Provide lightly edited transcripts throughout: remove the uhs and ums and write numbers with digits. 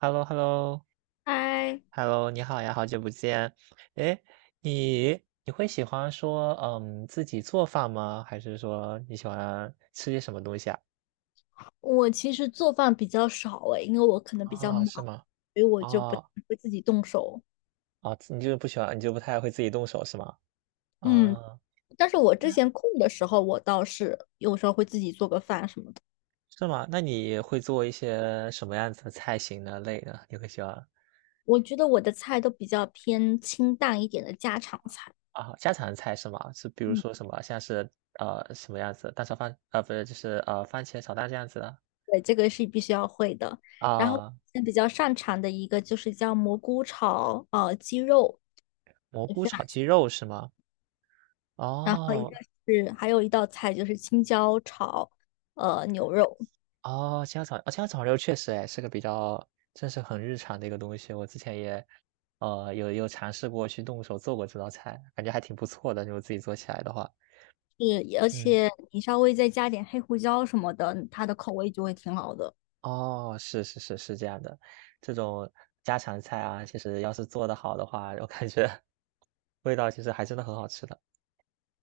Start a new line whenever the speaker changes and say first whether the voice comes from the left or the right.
right: h e l l o h e l l o
left: 嗨，
right: h e l l o 你好呀，好久不见。哎，你会喜欢说自己做饭吗？还是说你喜欢吃些什么东西啊？
left: 我其实做饭比较少诶，因为我可能比较
right: 啊，
left: 忙，
right: 是吗？
left: 所以我就不太
right: 哦
left: 会自己动手。
right: 哦，你就是不喜欢，你就不太会自己动手是吗？
left: 嗯，
right: 啊，
left: 但是我之前空的时候，我倒是有时候会自己做个饭什么的。
right: 是吗？那你会做一些什么样子的菜型的类呢？你会喜欢
left: 我觉得我的菜都比较偏清淡一点的家常菜。
right: 啊家常菜是吗？是比如
left: 嗯，
right: 说什么像是什么样子蛋炒饭啊，不是就是番茄炒蛋这样子的
left: 对，这个是必须要会的。然后
right: 啊，
left: 现在比较擅长的一个就是叫蘑菇炒鸡肉，
right: 蘑
left: 也
right: 菇
left: 非常。
right: 炒鸡肉是吗？
left: 然后一
right: 哦，
left: 个是还有一道菜就是青椒炒牛肉。
right: 哦，家枣青椒炒肉确实哎，是个比较这是很日常的一个东西。我之前也，有尝试过去动手做过这道菜，感觉还挺不错的，如果自己做起来的话。
left: 是，而
right: 嗯，
left: 且你稍微再加点黑胡椒什么的，它的口味就会挺好的。
right: 哦，是是是是这样的。这种家常菜啊，其实要是做得好的话，我感觉味道其实还真的很好吃的。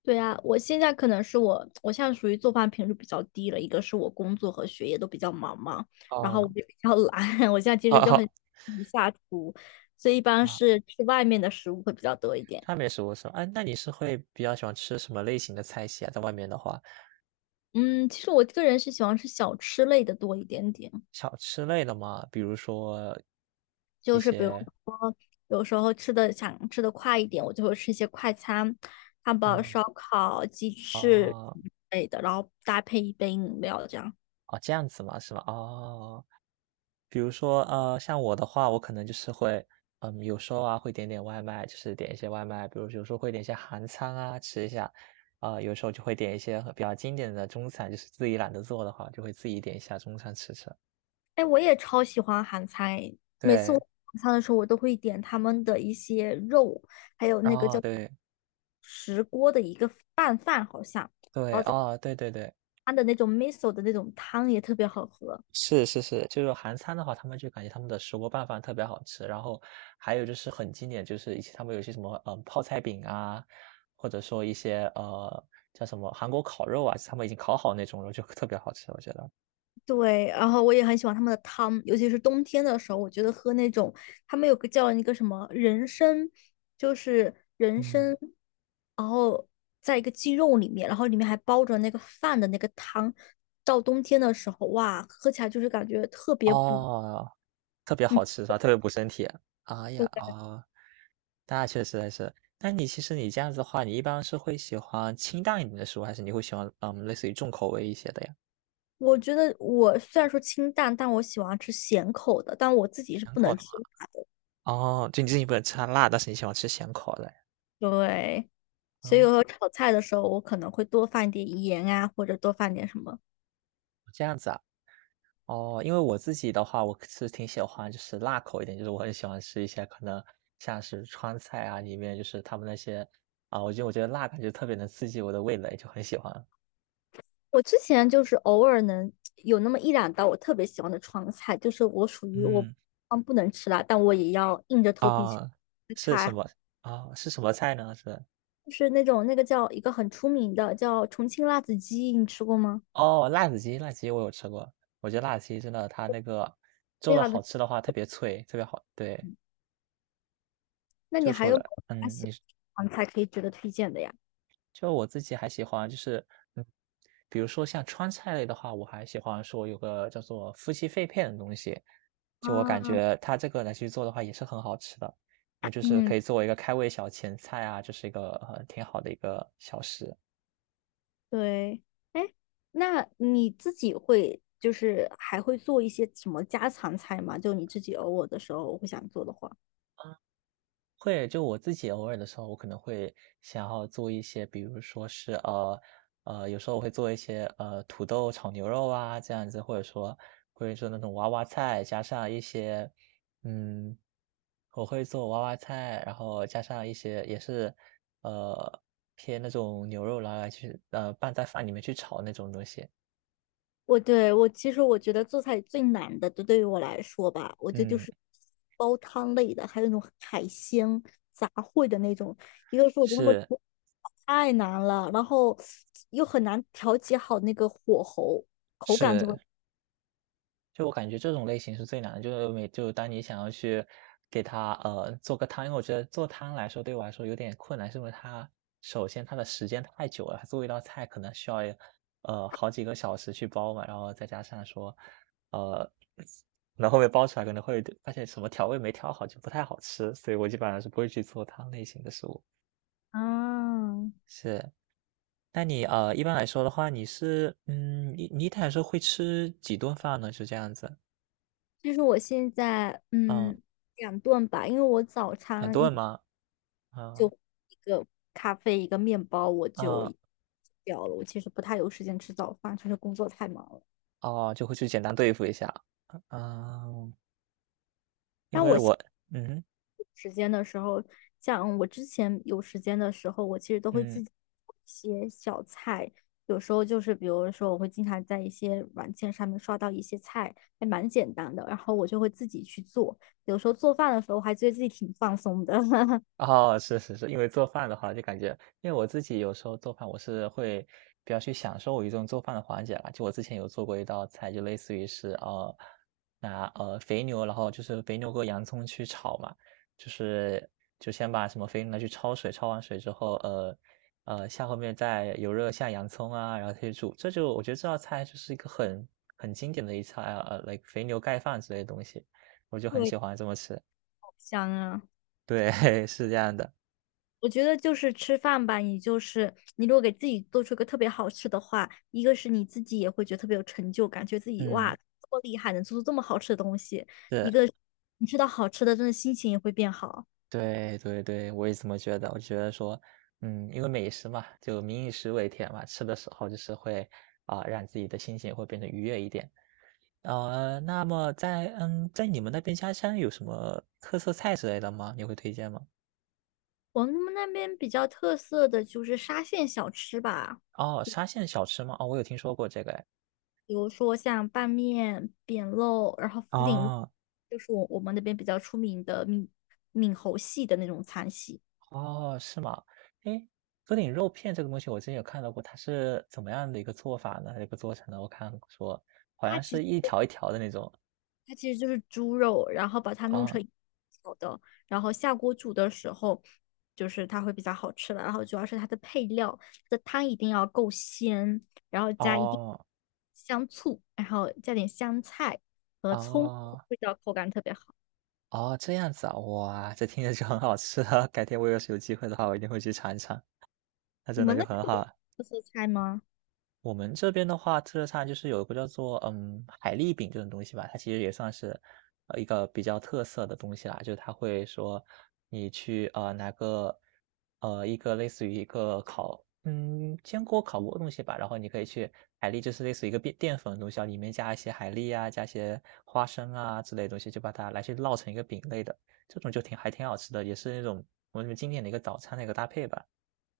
left: 对啊，我现在可能是我现在属于做饭频率比较低了，一个是我工作和学业都比较忙嘛，然后我
right: 哦，
left: 就比较懒，我现在其
right: 好
left: 实就很
right: 好
left: 一下厨，所以一般
right: 啊，啊
left: 是吃外面的食物会比较多一点。
right: 川美食物是吧？哎，那你是会比较喜欢吃什么类型的菜系啊？在外面的话。
left: 嗯，其实我个人是喜欢吃小吃类的多一点点。
right: 小吃类的嘛，比如说一
left: 就是比如
right: 些
left: 说有时候吃的想吃的快一点，我就会吃一些快餐，汉堡、
right: 嗯。
left: 烧烤、鸡翅
right: 哦，
left: 之类的，然后搭配一杯饮料这样。
right: 哦，这样子嘛，是吧？哦，比如说，像我的话，我可能就是会，有时候啊会点点外卖，就是点一些外卖，比如有时候会点一些韩餐啊吃一下，啊、有时候就会点一些比较经典的中餐，就是自己懒得做的话，就会自己点一下中餐吃吃。
left: 哎，我也超喜欢韩餐诶，每次我
right: 对，
left: 晚餐的时候，我都会点他们的一些肉，还有那个
right: 哦，
left: 叫
right: 对
left: 石锅的一个拌饭，好像
right: 对，哦，对对对。
left: 它的那种 miso 的那种汤也特别好喝。
right: 是是是，就是韩餐的话，他们就感觉他们的石锅拌饭特别好吃，然后还有就是很经典，就是一些他们有些什么泡菜饼啊，或者说一些叫什么韩国烤肉啊，他们已经烤好那种肉就特别好吃，我觉得，
left: 对，然后我也很喜欢他们的汤，尤其是冬天的时候，我觉得喝那种他们有个叫那个什么人参，就是人
right: 嗯，
left: 参，然后在一个鸡肉里面，然后里面还包着那个饭的那个汤，到冬天的时候，哇，喝起来就是感觉特别补。
right: 哦，特别
left: 嗯，
right: 好吃是吧？特别补身体。哎呀
left: 我
right: 哦，那确实还是。那你其实你这样子的话，你一般是会喜欢清淡一点的食物，还是你会喜欢类似于重口味一些的呀？
left: 我觉得我虽然说清淡，但我喜欢吃咸口的，但我自己是
right: 咸
left: 不
right: 口
left: 能
right: 的
left: 吃。
right: 嘛。哦，就你自己不能吃辣，但是你喜欢吃咸口的。
left: 对，所以有
right: 哦，
left: 时候炒菜的时候，我可能会多放一点盐啊，或者多放点什么。
right: 这样子啊。哦，因为我自己的话，我是挺喜欢就是辣口一点，就是我很喜欢吃一些可能像是川菜啊，里面就是他们那些啊，我觉得我觉得辣感觉特别能刺激我的味蕾，就很喜欢。
left: 我之前就是偶尔能有那么一两道我特别喜欢的川菜，就是我属于我
right: 嗯，
left: 不能吃辣，但我也要硬着头皮去
right: 啊，
left: 吃
right: 是什
left: 它，
right: 么啊？是什么菜呢？是
left: 就是那种那个叫一个很出名的叫重庆辣子鸡，你吃过吗？
right: 哦，辣子鸡，辣子鸡我有吃过，我觉得辣子鸡真的它那个做
left: 非
right: 的
left: 常的，
right: 好吃的话特别脆，特别好。对，
left: 那你
right: 就
left: 还
right: 除
left: 有没
right: 了
left: 有其他喜
right: 你
left: 欢的川菜可以值得推荐的呀？
right: 就我自己还喜欢就是，嗯，比如说像川菜类的话，我还喜欢说有个叫做夫妻肺片的东西，就我感
left: 啊，
right: 觉它这个来去做的话也是很好吃的，那就是可
left: 嗯，
right: 以作为一个开胃小前菜啊，就是一个，挺好的一个小食。
left: 对，哎，那你自己会就是还会做一些什么家常菜吗？就你自己偶尔的时候会想做的话。
right: 会，就我自己偶尔的时候，我可能会想要做一些，比如说是有时候我会做一些土豆炒牛肉啊这样子，或者说那种娃娃菜，加上一些嗯，我会做娃娃菜，然后加上一些也是呃偏那种牛肉拿来去拌在饭里面去炒那种东西。
left: 我其实我觉得做菜最难的，就对于我来说吧，我觉得就
right: 嗯，
left: 是煲汤类的，还有那种海鲜杂烩的那种。一个是我觉得他们
right: 是
left: 煮太难了，然后又很难调节好那个火候，口感就会。
right: 是，就我感觉这种类型是最难的，就是每就当你想要去给它做个汤，因为我觉得做汤来说对我来说有点困难，是因为它首先它的时间太久了，它做一道菜可能需要好几个小时去煲嘛，然后再加上说呃，然后后面煲出来可能会发现什么调味没调好就不太好吃，所以我基本上是不会去做汤类型的食物。
left: 啊，
right: 是，那你一般来说的话，你是你一天来说会吃几顿饭呢？是这样子，
left: 其实我现在
right: 嗯，
left: 两顿吧，因为我早
right: 很
left: 餐
right: 多
left: 一
right: 人吗？啊，
left: 一个咖啡一个面包我就
right: 啊，
left: 掉了，我其实不太有时间吃早饭，就是工作太忙了。
right: 哦，就会去简单对付一下。啊，啊因
left: 但
right: 为
left: 我
right: 我嗯
left: 时间的时候，像我之前有时间的时候，我其实都会
right: 嗯。
left: 自己做一些小菜。有时候就是比如说，我会经常在一些软件上面刷到一些菜，还蛮简单的，然后我就会自己去做。有时候做饭的时候，我还觉得自己挺放松的。
right: 哦，是是是，因为做饭的话就感觉因为我自己有时候做饭，我是会比较去享受我一种做饭的环节啦。就我之前有做过一道菜，就类似于是拿肥牛，然后就是肥牛和洋葱去炒嘛，就是就先把什么肥牛拿去焯水，焯完水之后，下后面再油热下洋葱啊，然后去煮。这就我觉得这道菜就是一个很经典的一菜啊，like 肥牛盖饭之类的东西，我就很
left: 对，
right: 喜欢这么吃。
left: 好香啊。
right: 对，是这样的，
left: 我觉得就是吃饭吧，你就是你如果给自己做出一个特别好吃的话，一个是你自己也会觉得特别有成就感，觉得自己
right: 嗯。
left: 哇这么厉害，能做出这么好吃的东西；一
right: 是，
left: 个你吃到好吃的，真的心情也会变好。
right: 对对对，我也这么觉得。我觉得说，因为美食嘛，就民以食为天嘛，吃的时候就是会啊、让自己的心情会变得愉悦一点。那么在你们那边家乡有什么特色菜之类的吗？你会推荐吗？
left: 我们那边比较特色的就是沙县小吃吧，
right: 哦，沙县小吃吗？哦，我有听说过这个哎。
left: 比如说像拌面、扁肉，然后福鼎肉，
right: 哦
left: 就是我们那边比较出名的闽侯系的那种餐系。
right: 哦，是吗？诶，鸽顶肉片这个东西我之前有看到过，它是怎么样的一个做法呢？一个做成的？我看说好
left: 它
right: 像
left: 其
right: 是
left: 实，
right: 一条一条的那种
left: 它其实就是猪肉，然后把它弄
right: 啊。
left: 成小的，然后下锅煮的时候，就是它会比较好吃了。然后主要是它的配料，它的汤一定要够鲜，然后加一定
right: 哦
left: 香醋，然后加点香菜和葱，
right: 哦，
left: 味道口感特别好。
right: 哦，这样子啊，哇，这听着就很好吃啊，改天我要是有机会的话，我一定会去尝一尝，那
left: 你
right: 真的
left: 们
right: 就
left: 那边
right: 很
left: 有
right: 好啊。
left: 特色菜吗？
right: 我们这边的话，特色菜就是有一个叫做海蛎饼这种东西吧，它其实也算是一个比较特色的东西啦。就是它会说你去拿个一个类似于一个烤煎锅烤锅的东西吧，然后你可以去海蛎就是类似于一个淀粉的东西啊，里面加一些海蛎啊，加一些花生啊之类的东西，就把它来去烙成一个饼类的，这种就挺还挺好吃的，也是那种我们经典的一个早餐的一个搭配吧。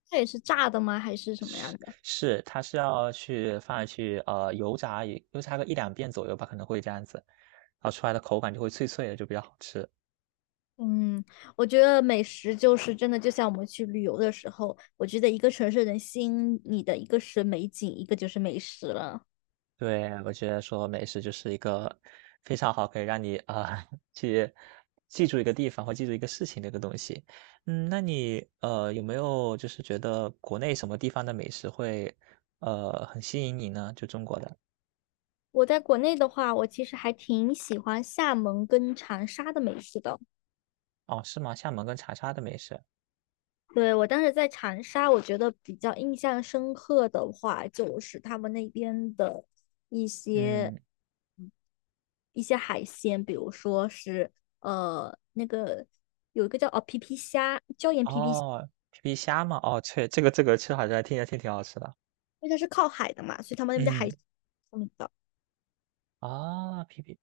left: 它也是炸的吗？还是什么样
right: 是
left: 的？
right: 是，它是要去放下去，油炸也油炸个一两遍左右吧，可能会这样子，然后出来的口感就会脆脆的，就比较好吃。
left: 嗯，我觉得美食就是真的，就像我们去旅游的时候，我觉得一个城市能吸引你的，一个是美景，一个就是美食了。
right: 对，我觉得说美食就是一个非常好可以让你，啊，去记住一个地方或记住一个事情的一个东西。那你，有没有就是觉得国内什么地方的美食会，很吸引你呢？就中国的。
left: 我在国内的话，我其实还挺喜欢厦门跟长沙的美食的。
right: 哦，是吗？厦门跟长沙的美食，
left: 对，我当时在长沙，我觉得比较印象深刻的话，就是他们那边的一些
right: 嗯。
left: 一些海鲜，比如说是那个有一个叫皮皮虾，椒盐皮皮虾，
right: 哦，皮皮虾嘛，哦，对，这个吃好像听着挺好吃的。
left: 因为它是靠海的嘛，所以他们那边的海，
right: 嗯，
left: 嗯的
right: 啊，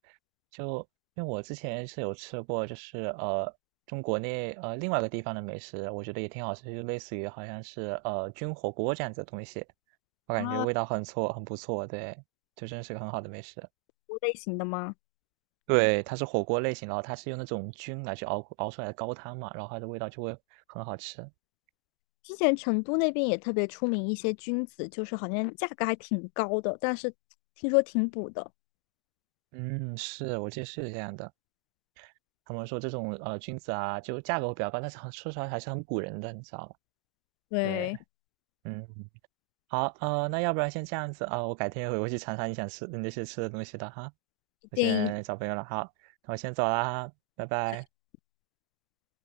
right: 就因为我之前是有吃过，就是中国内另外一个地方的美食，我觉得也挺好吃，就类似于好像是菌火锅这样子的东西，我感觉
left: 啊，
right: 味道很错，很不错，对，就真是个很好的美食。
left: 类型的吗？
right: 对，它是火锅类型，然后它是用那种菌来去熬出来的高汤嘛，然后它的味道就会很好吃。
left: 之前成都那边也特别出名一些菌子，就是好像价格还挺高的，但是听说挺补的。
right: 嗯，是，我记得是这样的。他们说这种，菌子啊，就价格会比较高，但是很说实话还是很唬人的，你知道吧？对，
left: 对，
right: 嗯，好，那要不然先这样子啊，我改天回会去尝尝你想吃你那些吃的东西的哈，我
left: 建议
right: 先找朋友了，好，那我先走啦，拜拜。